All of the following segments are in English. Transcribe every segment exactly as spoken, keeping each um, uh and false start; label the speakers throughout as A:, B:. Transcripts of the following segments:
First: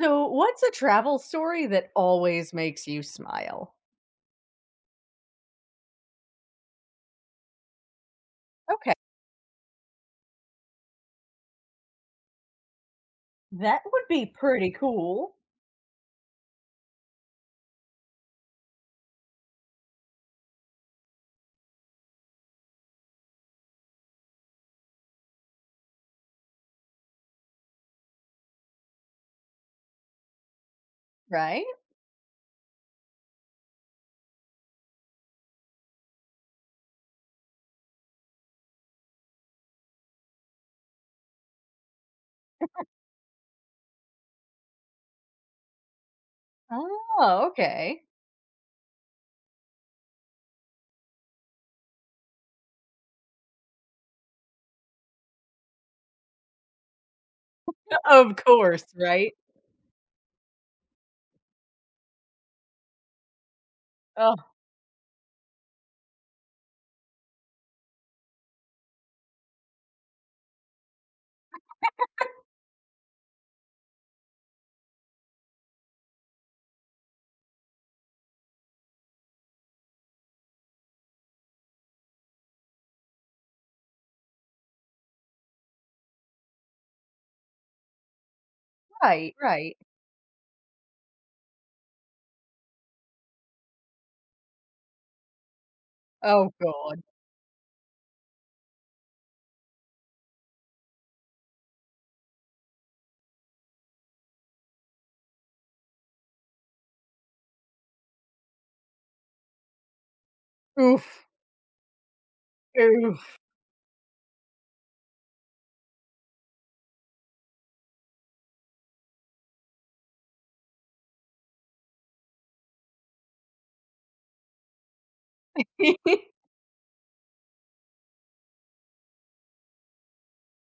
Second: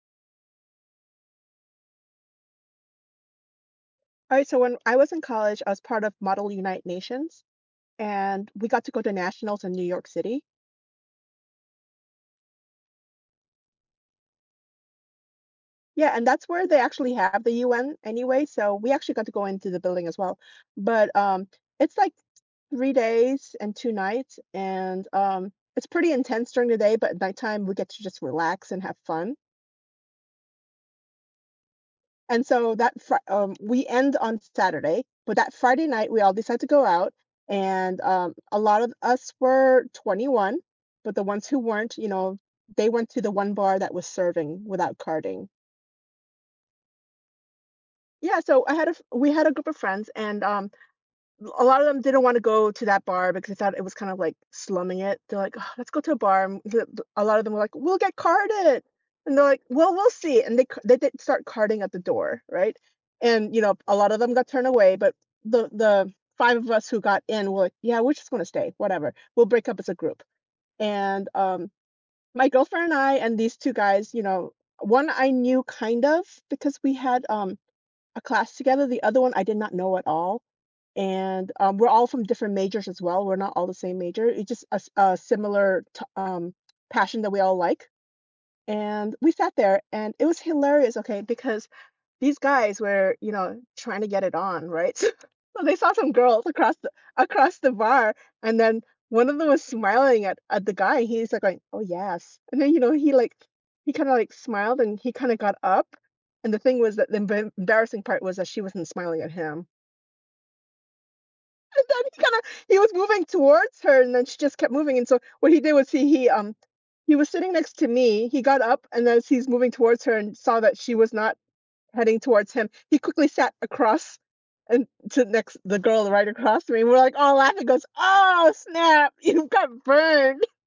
A: So, what's a travel story that always makes you smile?
B: All right, so when I was in college, I was part of Model Unite Nations, and we got to
A: Okay,
B: go to nationals in New York City.
A: that would be pretty cool.
B: Yeah, and that's where they actually have the U N anyway, so we actually got to go into the building as well. But um, It's like three days and two nights, and um, it's pretty intense during the day, but at nighttime we get to just relax and have fun.
A: Right?
B: And so that Fri um, we end on Saturday, but that Friday night, we all decide to go out, and, um, a lot of us were twenty-one, but the ones who weren't, you know, they went to the one bar that was serving without carding.
A: Oh, okay.
B: Yeah, so I had a f we had a group of friends, and, um a lot of them didn't want to go to that bar because they thought it was kind of like slumming it. They're like, "Ugh, let's go to a bar." And the- the- a lot of them were like, "We'll get
A: Of course,
B: carded."
A: right?
B: And they're like, "Well, we'll see." And they, c- they did start carding at the door, right? And, you know, a lot of them
A: Oh,
B: got turned away, but the, the five of us who got in were like, "Yeah, we're just going to stay, whatever. We'll break up as a group." And um, my girlfriend and I and these two guys, you know, one I knew kind of because we had um, a class together. The other one I did not know at all, and um, we're all from different majors as well. We're not all the same major. It's just a, s- a similar t- um, passion that we all like. And we
A: right,
B: sat
A: right.
B: there, and it was hilarious. Okay, because these guys were, you know, trying to get it on, right? So they saw some girls
A: Oh,
B: across the
A: God.
B: across the bar, and then one of them was smiling at at the guy. He's like going, "Oh, yes," and then you know he like he kind of like smiled, and he kind of got up. And the thing was that the embar- embarrassing part was that she wasn't smiling at him,
A: Oof.
B: and then he kinda he was moving
A: Oof.
B: towards her, and then she just kept moving, and so what he did was he he, um he was sitting next to me, he got up, and as he's moving towards her and saw that she was not heading towards him, he quickly sat across and to next the girl right across from me. We're, like, all laughing, goes, "Oh, snap, you got burned."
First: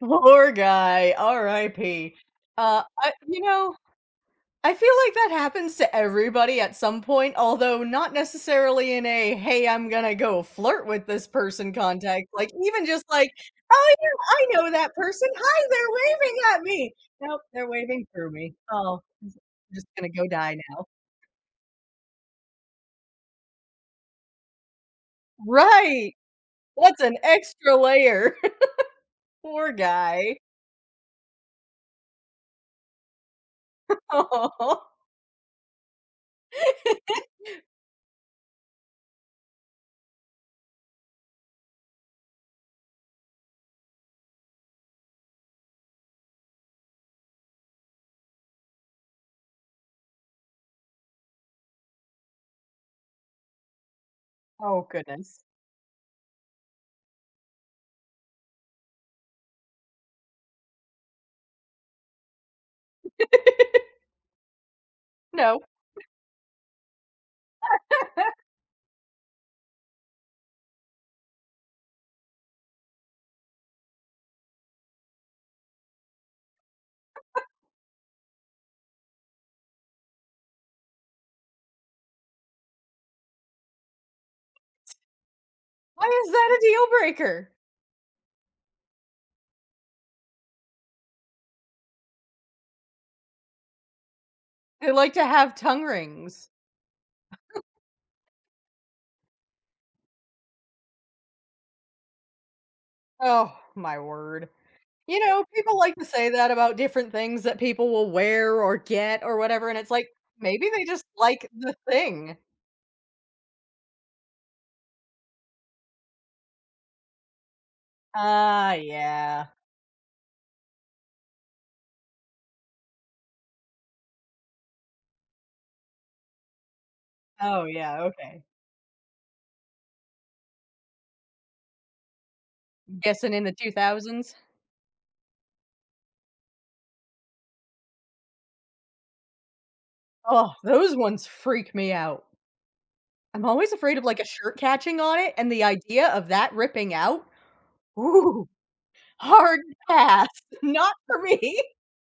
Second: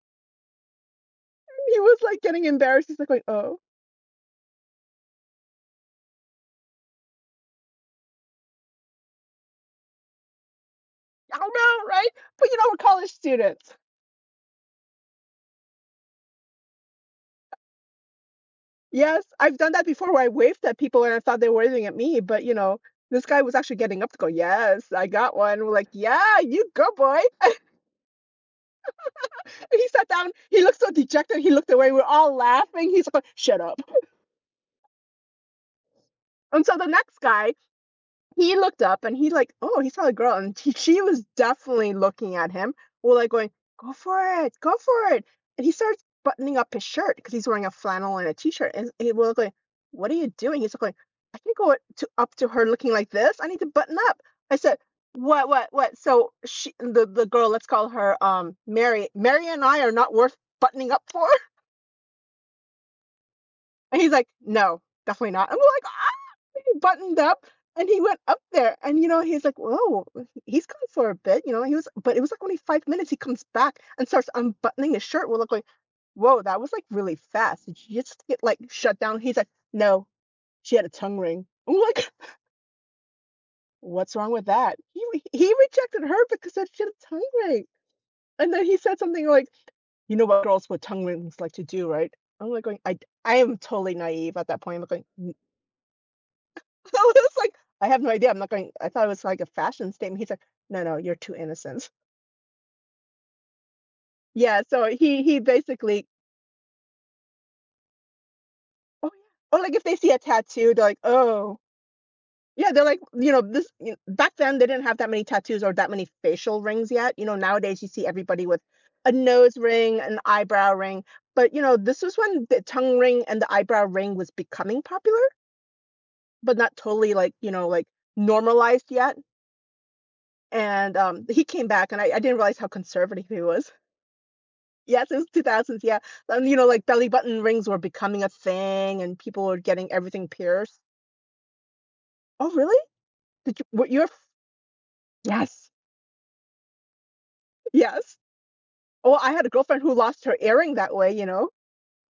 A: Poor guy.
B: He was,
A: R I P.
B: like, getting
A: Uh,
B: embarrassed, he's, like,
A: I,
B: going,
A: you
B: "Oh."
A: know, I feel like that happens to everybody at some point, although not necessarily in a "Hey, I'm gonna go flirt with this
B: I don't
A: person"
B: know, right?
A: context, like,
B: But, you know, we're
A: even just
B: college
A: like,
B: students.
A: "Oh, yeah, I know that person. Hi, they're waving at me." "Nope, they're waving through me. Oh,
B: Yes,
A: I'm
B: I've done that
A: just gonna
B: before where
A: go
B: I
A: die
B: waved at
A: now."
B: people and I thought they were waving at me, but, you know, this guy was actually getting up to go, "Yes, I got one." We're like,
A: Right!
B: "Yeah, you go,
A: That's an
B: boy."
A: extra layer. Poor
B: He sat down,
A: guy.
B: he looked so dejected, he looked away, we're all laughing, he's like, "Shut up."
A: Oh,
B: And so the next guy, he looked up and he like, "Oh, he saw a girl," and he she was definitely looking at him. Well, like going, "Go for it, go for it," and he starts buttoning up his shirt because he's wearing a flannel and a t-shirt, and he will going, "What are you doing?" He's like, "I can't go to up to her looking like this. I need to button up." I said,
A: oh, goodness.
B: "What, what, what?" So she, the the girl, let's call her um Mary. "Mary and I are not worth buttoning up for." And he's like, "No, definitely not." And
A: No.
B: we're like, he buttoned up and he went up there and, you know, he's like, "Whoa, he's gone for a bit," you know, he was but it was like only five minutes, he comes back and starts unbuttoning his shirt, we're look like, going, "Whoa, that was like really fast. Did you just get like shut down?" He's like, "No, she had a tongue ring." I'm like, "What's wrong with that?" He re he rejected
A: Why
B: her
A: is
B: because
A: that a
B: said she
A: deal
B: had a tongue
A: breaker?
B: ring, and then he said something like, "You know what girls with tongue rings like to do, right?" I'm like going, I I am totally naive at that point, I'm like
A: They like to
B: going,
A: have tongue rings.
B: I was like, "I have no idea. I'm not going." I thought it was like a fashion statement. He's like, "No, no, you're too innocent."
A: Oh, my word.
B: Yeah, so
A: You
B: he he
A: know, people like to
B: basically
A: say that about different things that people will wear or
B: oh,
A: get or
B: yeah. Or
A: whatever,
B: like
A: and
B: if
A: it's
B: they
A: like,
B: see a
A: maybe
B: tattoo, they're
A: they
B: like,
A: just like
B: "Oh."
A: the thing.
B: Yeah, they're like, you know, this you know, back then they didn't have that many tattoos or that many facial rings yet. You know, nowadays you see everybody with
A: Ah,
B: a
A: yeah.
B: nose ring, an eyebrow ring. But, you know, this was when the tongue ring and the eyebrow ring was becoming popular, but not totally like, you
A: Oh,
B: know, like
A: yeah, okay.
B: normalized yet. And um, he came back and I, I didn't realize how conservative
A: Guessing
B: he
A: in the
B: was.
A: two thousands?
B: Yes, it was two thousands, yeah, and, you know, like, belly button rings were becoming a thing, and people were getting everything
A: Oh,
B: pierced.
A: those ones freak me out.
B: Oh, really?
A: I'm
B: Did you
A: always
B: were
A: afraid of,
B: your
A: like, a shirt catching on it, and the
B: yes,
A: idea of that ripping out,
B: yes.
A: ooh,
B: Oh, I had a
A: hard
B: girlfriend who lost
A: pass.
B: her earring
A: Not
B: that way,
A: for
B: you know?
A: me.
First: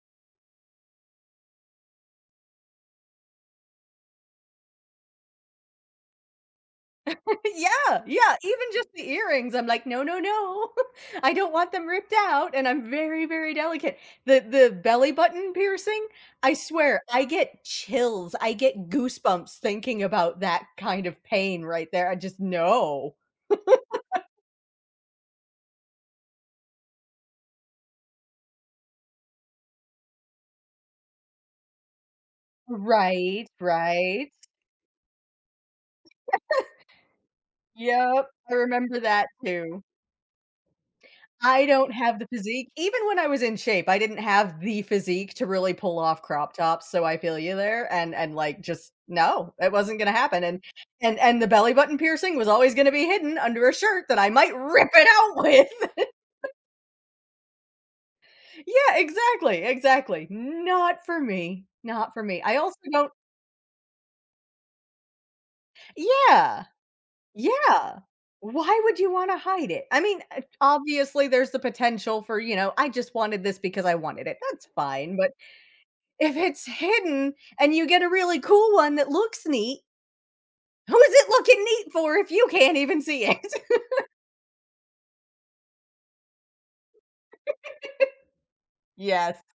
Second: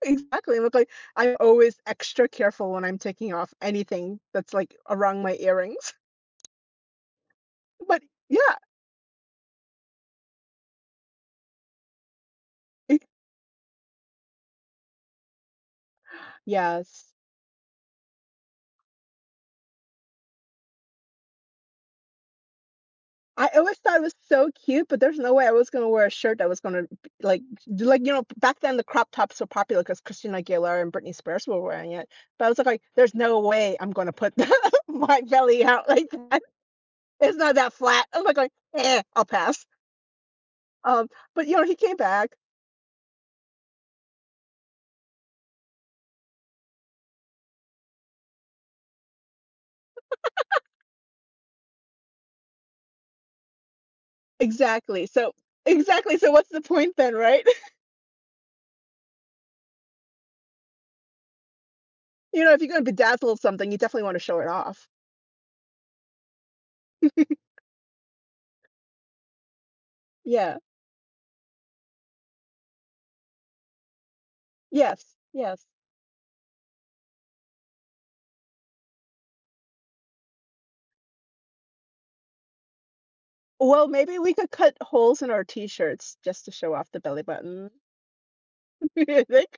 B: Exactly, look like I'm always extra careful when I'm taking off anything that's, like, around my earrings.
A: Yeah,
B: But
A: yeah,
B: yeah,
A: even just the earrings, I'm like, "No, no, no, I don't want them ripped out," and I'm
B: it
A: very, very delicate. The the belly button piercing, I swear,
B: yes.
A: I get chills, I get goosebumps thinking about that kind of pain right there, I just know.
B: I always thought it was so cute, but there's no way I was gonna wear a shirt that was gonna b like do like, you know, back then the crop tops were popular because Christina Aguilera and Britney Spears were wearing it, but I was like, "There's no
A: Right,
B: way I'm gonna
A: right.
B: put my belly out like that. It's not that flat." I'm
A: Yep,
B: like going,
A: I remember
B: "Eh, I'll
A: that
B: pass."
A: too.
B: Um, but, you know,
A: I
B: he
A: don't
B: came
A: have the
B: back
A: physique. Even when I was in shape, I didn't have the physique to really pull off crop tops, so I feel you there, and and, like, just no, it wasn't gonna happen, and and and the belly button piercing was always gonna be hidden under a shirt that I might rip
B: exactly,
A: it
B: so
A: out with.
B: exactly, so what's the point then, right?
A: Yeah, exactly, exactly. Not for me, not for me.
B: You know,
A: I
B: if you're
A: also
B: gonna
A: don't.
B: bedazzle something, you definitely wanna show it off.
A: Yeah, yeah. Why would you wanna hide it? I mean, eh,
B: Yeah.
A: obviously, there's the potential for, you know, "I just wanted this because I wanted it." That's
B: Yes,
A: fine, but
B: yes.
A: if it's hidden and you get a really cool one that looks neat, who is it looking neat for if you can't even see it?
B: Well, maybe we could cut holes in our T-shirts just to show off the belly button. You
A: Yes.
B: think?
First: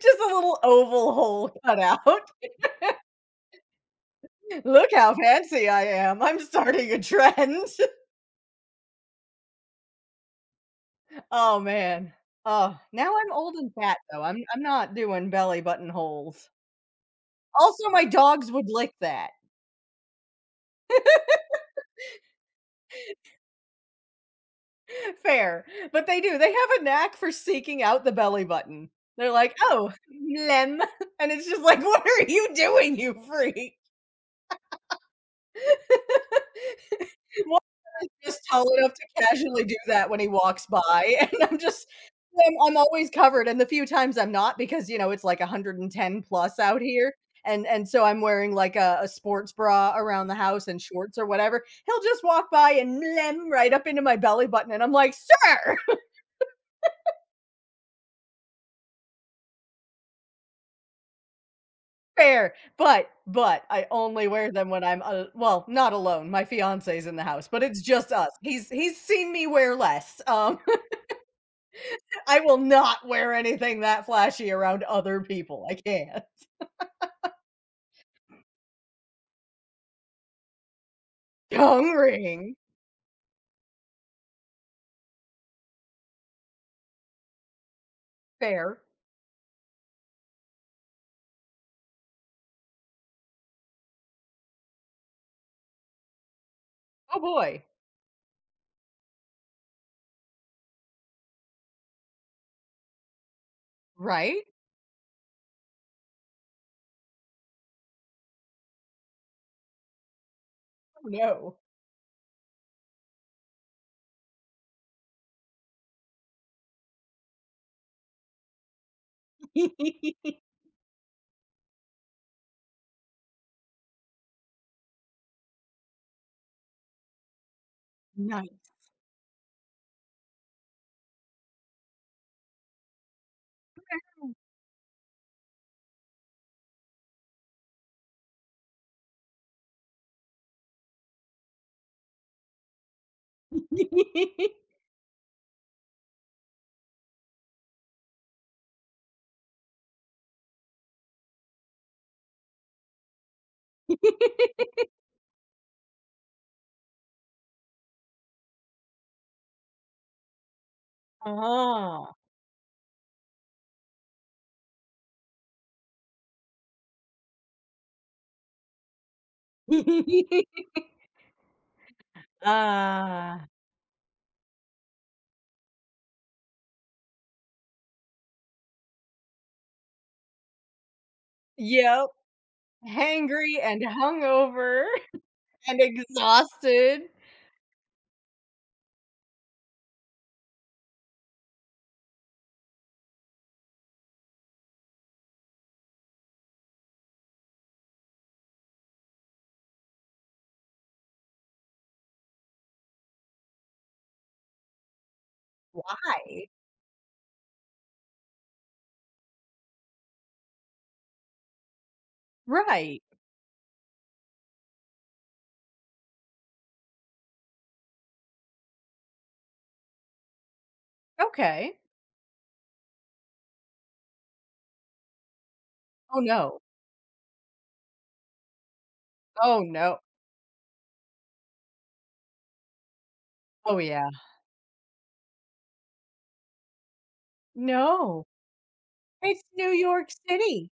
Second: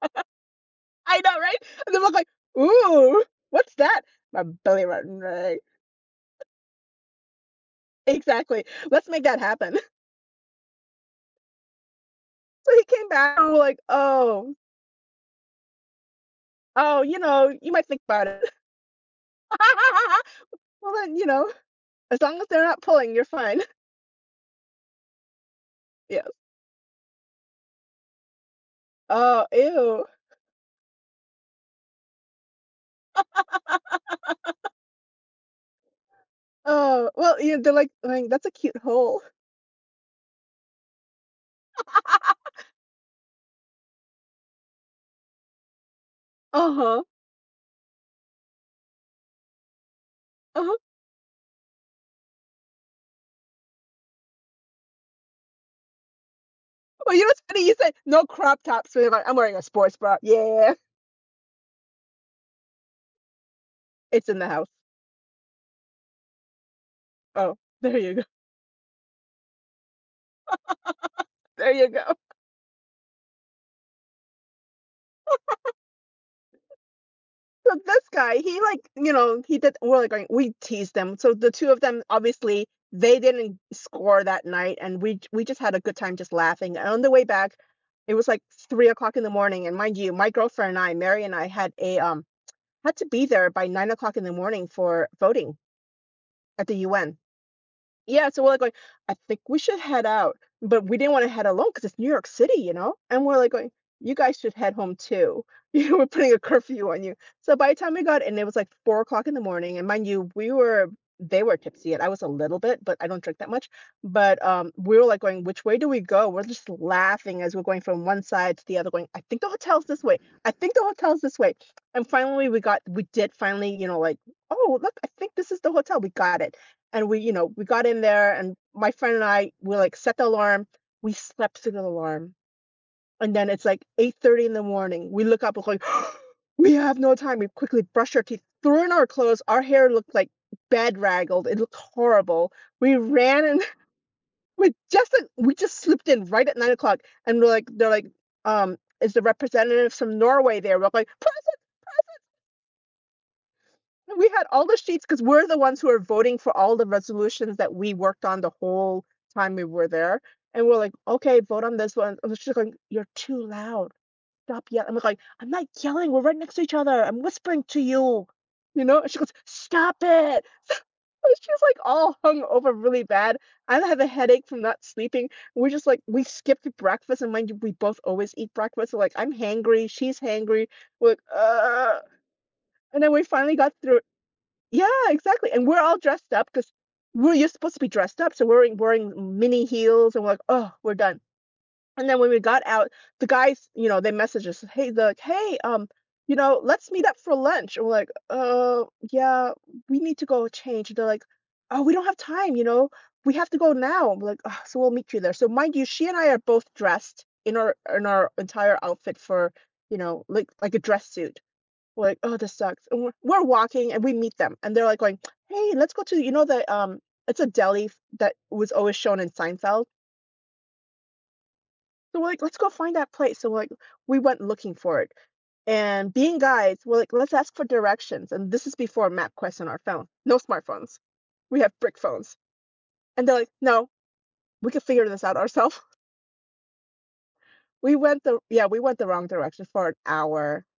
A: Just a little oval
B: I know,
A: hole
B: right?
A: cut
B: And they
A: out.
B: look like, "Ooh, what's that?" "My belly
A: "Look how
B: button," right?
A: fancy I am. I'm starting a trend."
B: Exactly. Let's make that happen.
A: Oh, man.
B: So
A: Oh,
B: he came
A: now I'm
B: back and
A: old
B: we're
A: and
B: like,
A: fat, though. I'm
B: "Oh,
A: I'm not doing belly button holes.
B: oh, you know, you might
A: Also,
B: think
A: my
B: about it."
A: dogs would lick that.
B: "Well, then, you know, as long as they're not pulling, you're fine."
A: Fair, but they
B: Yes.
A: do. They have a knack for seeking out the belly button. They're
B: "Oh,
A: like, "Oh,
B: ew.
A: lem," and it's just like, "What are you doing, you freak?"
B: Oh, well," you
A: Won't
B: know, they're like, like,
A: just
B: "That's a
A: tall
B: cute
A: enough to
B: hole."
A: casually do that when he walks by, and I'm just I'm I'm always covered, and the few times I'm not because, you know, it's like one hundred and ten plus out
B: Uh-huh,
A: here, and and so I'm wearing, like, a a sports bra around the house
B: uh-huh.
A: and shorts or whatever, he'll just walk by and blem right up into my belly button, and I'm like, "Sir,
B: Well, you know what's funny? You said, "No crop tops." So you're like, "I'm wearing a sports bra." "Yeah."
A: fair," but but I only
B: It's in the
A: wear
B: house.
A: them when I'm al well, not alone, my fiance's in the house,
B: Oh,
A: but it's
B: there
A: just
B: you go.
A: us. He's he's seen me wear less, um
B: There you go.
A: I will not wear anything that flashy around other people. I can't.
B: So this guy, he like, you know, he did we're like going we teased them. So the two of
A: Tongue
B: them,
A: ring.
B: obviously, they didn't score that night, and we j we just had a good time just laughing. And on the way back, it was like
A: Fair.
B: three o'clock in the morning, and mind you, my girlfriend and I, Mary and I had a, um had to be there by nine o'clock in the morning for voting at the U N.
A: Oh boy.
B: Yeah, so we're like going, "I think we should head out," but we didn't wanna head alone because it's New York City, you know? And we're like going, "You guys
A: Right?
B: should head home too." You know, we're putting a curfew on you. So by the time we got in, it was like four o'clock in the morning, and mind you, we were
A: Oh
B: they were
A: no.
B: tipsy, and I was a little bit, but I don't drink that much. But, um, we were like going, "Which way do we go?" We're just laughing as we're going from one side to the other going, "I think the hotel's this way. I think the hotel's this way." And finally, we got we did finally, you know, like, "Oh, look, I think this is the hotel." We got it and we, you know, we got in there and
A: Nice.
B: my friend and I, we like set the alarm. We slept through the alarm. And then it's like eight thirty in the morning. We look up, we're like, we have no time. We quickly brushed our teeth, threw in our clothes. Our hair looked like bed raggled. It looked horrible. We ran and we just like, we just slipped in right at nine o'clock. And we're like, they're like, um, is the representative from Norway there? We're like, we had all the sheets because we're the ones who are voting for all the resolutions that we worked on the whole time we were there. And we're like, okay, vote on this
A: Ah.
B: one. And she's like, you're too loud. Stop yelling. I'm like, "Like, I'm not yelling. We're right next to each other. I'm whispering to you. You know? And she goes, stop it. And she's like all hung over really bad.
A: Ah.
B: I have a headache from not sleeping. We're just like, we skipped breakfast. And mind you, we both always eat breakfast. So like, I'm hangry. She's hangry. We're like, uh.
A: Yep.
B: And then we finally
A: Hangry
B: got
A: and
B: through,
A: hungover
B: yeah, exactly, and
A: and
B: we're all dressed up because
A: exhausted.
B: we 'cause we're you're supposed to be dressed up, so we're wearing wearing mini heels and we're like, "Oh, we're done." And then when we got out, the guys, you know, they messaged us, "Hey," the, "Hey, um, you know, let's meet up for lunch." And we're like, "Uh, yeah, we need to go change." And they're like, "Oh, we don't have time, you know, we have to go now." I'm like, oh, so we'll meet you there." So mind you, she and I
A: Why?
B: are both dressed in our in our entire outfit for, you know, like like a dress suit. We're like, "Oh, this sucks."
A: Right.
B: And we're we're walking and we meet them and they're like going, "Hey, let's go to," you know, the, um it's a deli f that was always shown in Seinfeld.
A: Okay.
B: So we're like, "Let's go find that place." So, we're like, we went looking for it. And
A: Oh
B: being
A: no.
B: guides, we're like, "Let's ask for directions." And this is before
A: Oh
B: MapQuest on our
A: no.
B: phone. No smartphones. We have brick phones. And they're like,
A: Oh
B: "No,
A: yeah.
B: we can figure this out ourselves." We went
A: No.
B: the yeah, we went the wrong
A: It's
B: direction
A: New
B: for an
A: York
B: hour.
A: City.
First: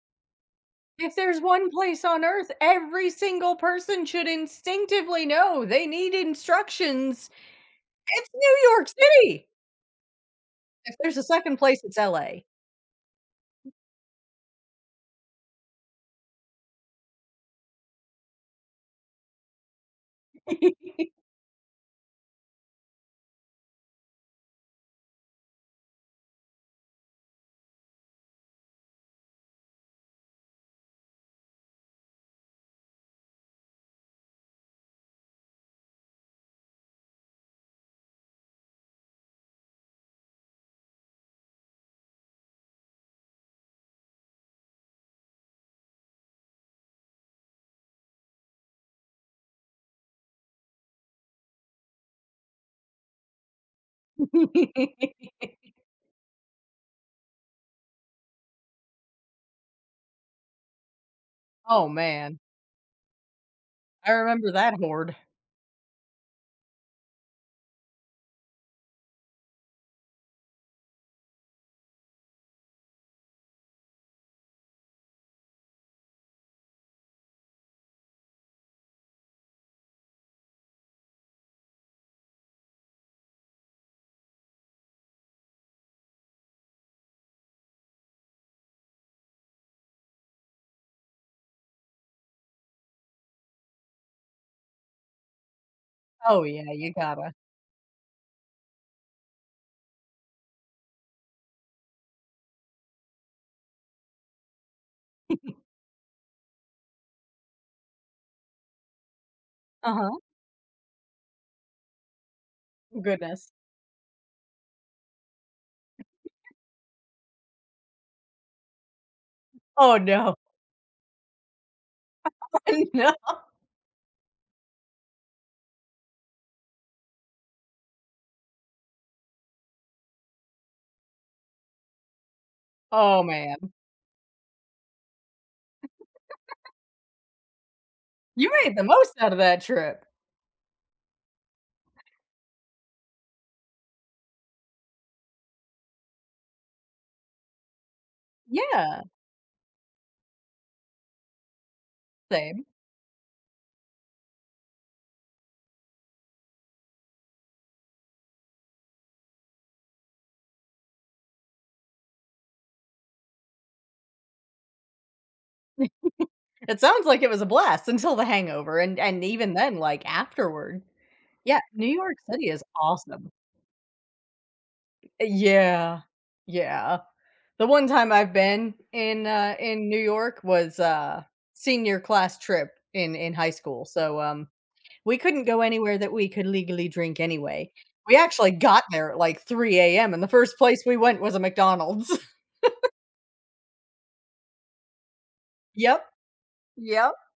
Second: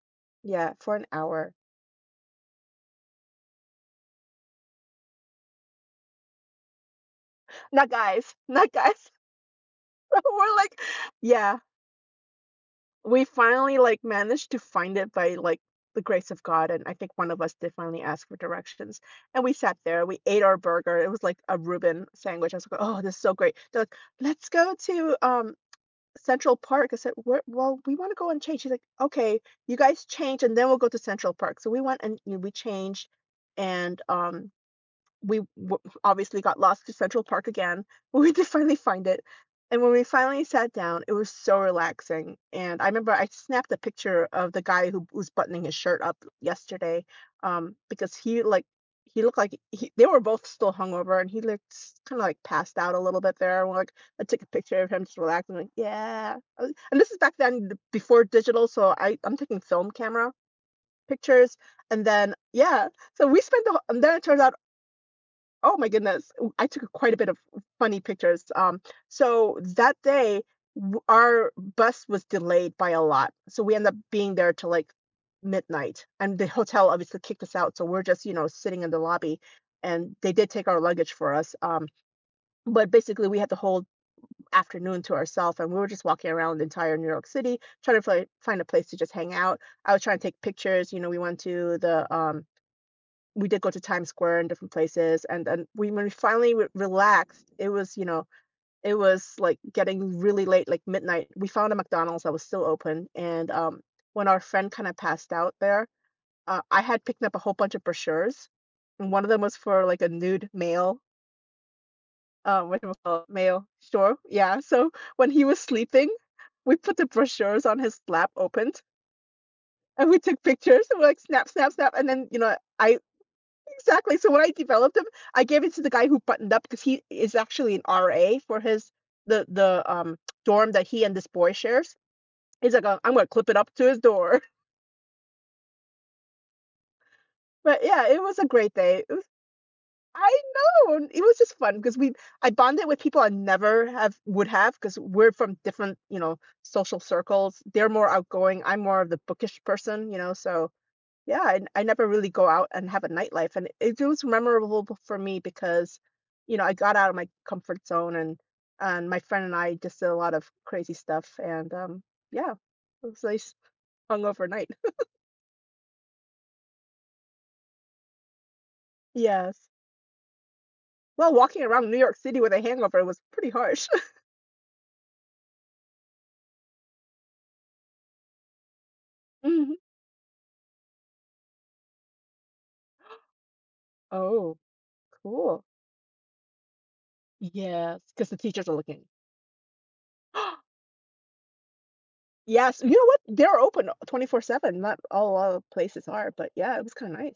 B: Yeah, for an
A: If there's
B: hour.
A: one place on earth, every single person should instinctively know they need instructions.
B: Not
A: It's
B: guys,
A: New
B: not
A: York
B: guys.
A: City.
B: We're like,
A: If there's a second
B: yeah.
A: place, it's L A.
B: We finally, like, managed to find it by, like, the grace of God, and I think one of us did finally ask for directions, and we sat there, we ate our burger, it was like a Reuben sandwich, I was like, "Oh, this is so great." They're like, "Let's go to, um, Central Park." I said, "Where well, we wanna go and change." She's like, "Okay, you guys change, and then we'll go to Central Park." So we went and, you know, we changed, and, um we w- obviously got lost to Central Park again, but we did finally find it. And when we finally sat down, it was so relaxing. And I remember I snapped a picture of the guy who was buttoning his shirt up yesterday, um, because he like he looked like he, they were both still hungover, and he looked kind of like passed out a little bit there. And we're like, I took a picture of him just relaxing, like yeah. I was- And this is back then th- before digital, so I I'm taking film camera pictures,
A: Oh,
B: and then
A: man.
B: yeah, so we spent the whole, and
A: I
B: then it turns
A: remember
B: out,
A: that horde.
B: oh my goodness. W I took quite a bit of funny pictures, um, so that day, w our bus was delayed by a lot, so we ended up being there till, like, midnight, and the hotel obviously kicked us out, so we're just, you know, sitting in the lobby, and they did take our luggage for us, um, but basically, we had the whole afternoon to ourselves, and we were just walking around the entire New York City, trying to fi find a place to just hang out. I was trying to take pictures, you know, we went to the, um we did go to Times Square and different places, and then we when we
A: Oh,
B: finally re-
A: yeah, you gotta.
B: relaxed, it was, you know, it was like getting really late, like midnight. We found a McDonald's that was still open, and um, when our friend kind of passed out there, uh, I had picked up a whole bunch of brochures, and one of them was for like a
A: Uh-huh.
B: nude male, uh, what do you call it?
A: Goodness.
B: Male? Sure, yeah. So when he was sleeping, we put the brochures on his lap, opened,
A: Oh,
B: and we
A: no.
B: took pictures, and we're like snap, snap, snap, and then you know I,
A: No.
B: exactly. So when I developed them, I gave it to the guy who buttoned up because he is actually an R A for his the the um dorm that he and this boy shares. He's like, "Uh, I'm
A: Oh,
B: gonna clip it up
A: man.
B: to his door. But yeah, it was a
A: You made
B: great
A: the
B: day. It
A: most
B: was,
A: out of that trip.
B: I know, and it was just fun because we I bonded with people I never have would have because we're from different, you know, social circles. They're more outgoing. I'm more
A: Yeah,
B: of the bookish person, you know. So yeah, I I never really go
A: same.
B: out and have a nightlife, and it was memorable b- for me because, you know, I got out of my comfort zone and and my friend and I just did a lot of crazy stuff, and um, yeah, it was nice hungover night.
A: It sounds like it was a blast until the hangover, and and even
B: Yes.
A: then, like, afterward.
B: Well,
A: Yeah,
B: walking
A: New
B: around New York
A: York
B: City
A: City
B: with
A: is
B: a hangover was
A: awesome.
B: pretty harsh.
A: Yeah, yeah. The one time I've been in, uh,
B: Mhm.
A: in New York was, uh, senior class trip in in high school, so, um,
B: Oh,
A: we couldn't go
B: cool.
A: anywhere that we could legally drink anyway.
B: Yes,
A: We
B: because the
A: actually
B: teachers are
A: got
B: looking.
A: there at, like, three a m, and the first place we went was a McDonald's.
B: Yes, you know what? They're open twenty-four seven. Not all, all
A: Yep,
B: places are, but yeah, it was kind
A: yep,
B: of nice,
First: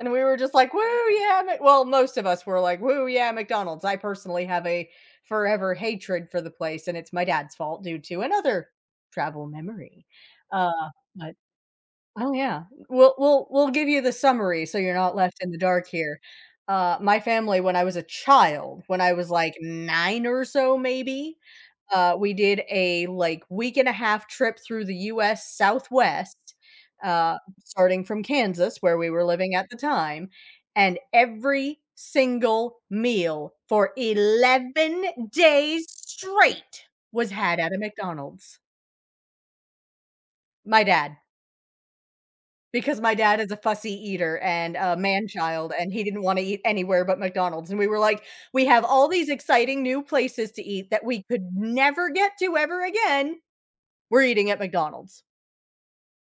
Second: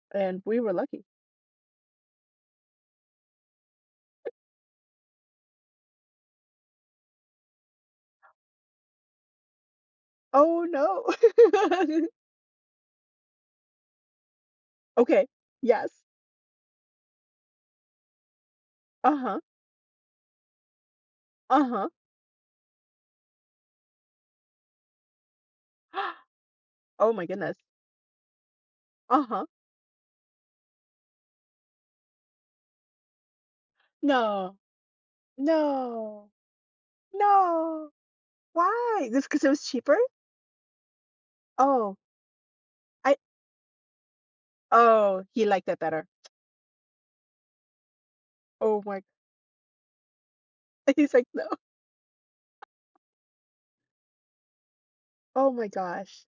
A: and we were
B: and
A: just
B: we were
A: like, "Woo,
B: lucky.
A: yeah, Mc" well, most of us were like, "Woo, yeah, McDonald's." I personally have a forever hatred for the place, and it's my dad's fault due to another travel memory,
B: Oh,
A: uh,
B: no.
A: but oh, yeah. We'll we'll we'll give you the summary so you're not
B: Okay.
A: left in the dark
B: Yes.
A: here. Uh, my family, when I was a child, when I was,
B: Uh-huh.
A: like, nine or so maybe,
B: Uh-huh.
A: uh, we did a, like, week and a half trip through the U S Southwest,
B: Oh my
A: uh,
B: goodness.
A: starting from Kansas, where we were
B: Uh-huh.
A: living at the time, and every single meal for
B: No.
A: eleven days
B: No.
A: straight was had at a
B: No.
A: McDonald's.
B: Why? This because it was cheaper?
A: My dad.
B: Oh,
A: Because my
B: I
A: dad is a fussy eater and a
B: oh,
A: man
B: he liked
A: child,
B: it
A: and he
B: better.
A: didn't wanna eat anywhere but McDonald's, and we were like, "We
B: Oh
A: have
B: my.
A: all these exciting new places to eat that
B: He's
A: we
B: like, "No."
A: could never get to ever again. We're eating at McDonald's."
B: Oh my gosh.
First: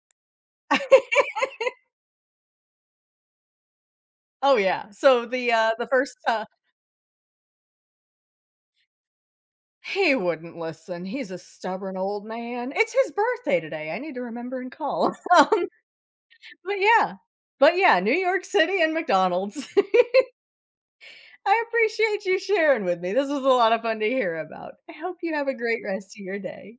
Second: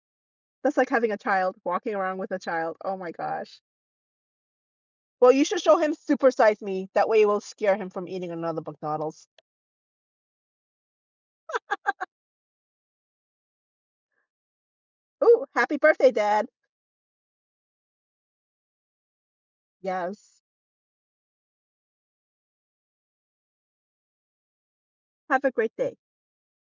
B: That's like having a child, walking around with a child. Oh my gosh.
A: Oh, yeah. So
B: Well, you
A: the,
B: should
A: uh
B: show
A: the
B: him
A: first,
B: Super
A: uh
B: Size Me. That way it will scare him from eating another McDonald's.
A: he wouldn't listen. He's a stubborn old man. It's his birthday today. I need to remember and call.
B: Oh,
A: Um,
B: happy birthday, Dad.
A: but yeah. But yeah, New York City and McDonald's.
B: Yes.
A: I appreciate you sharing with me. This was a lot of fun to hear about. I hope you
B: Have
A: have
B: a
A: a
B: great
A: great
B: day.
A: rest of your day.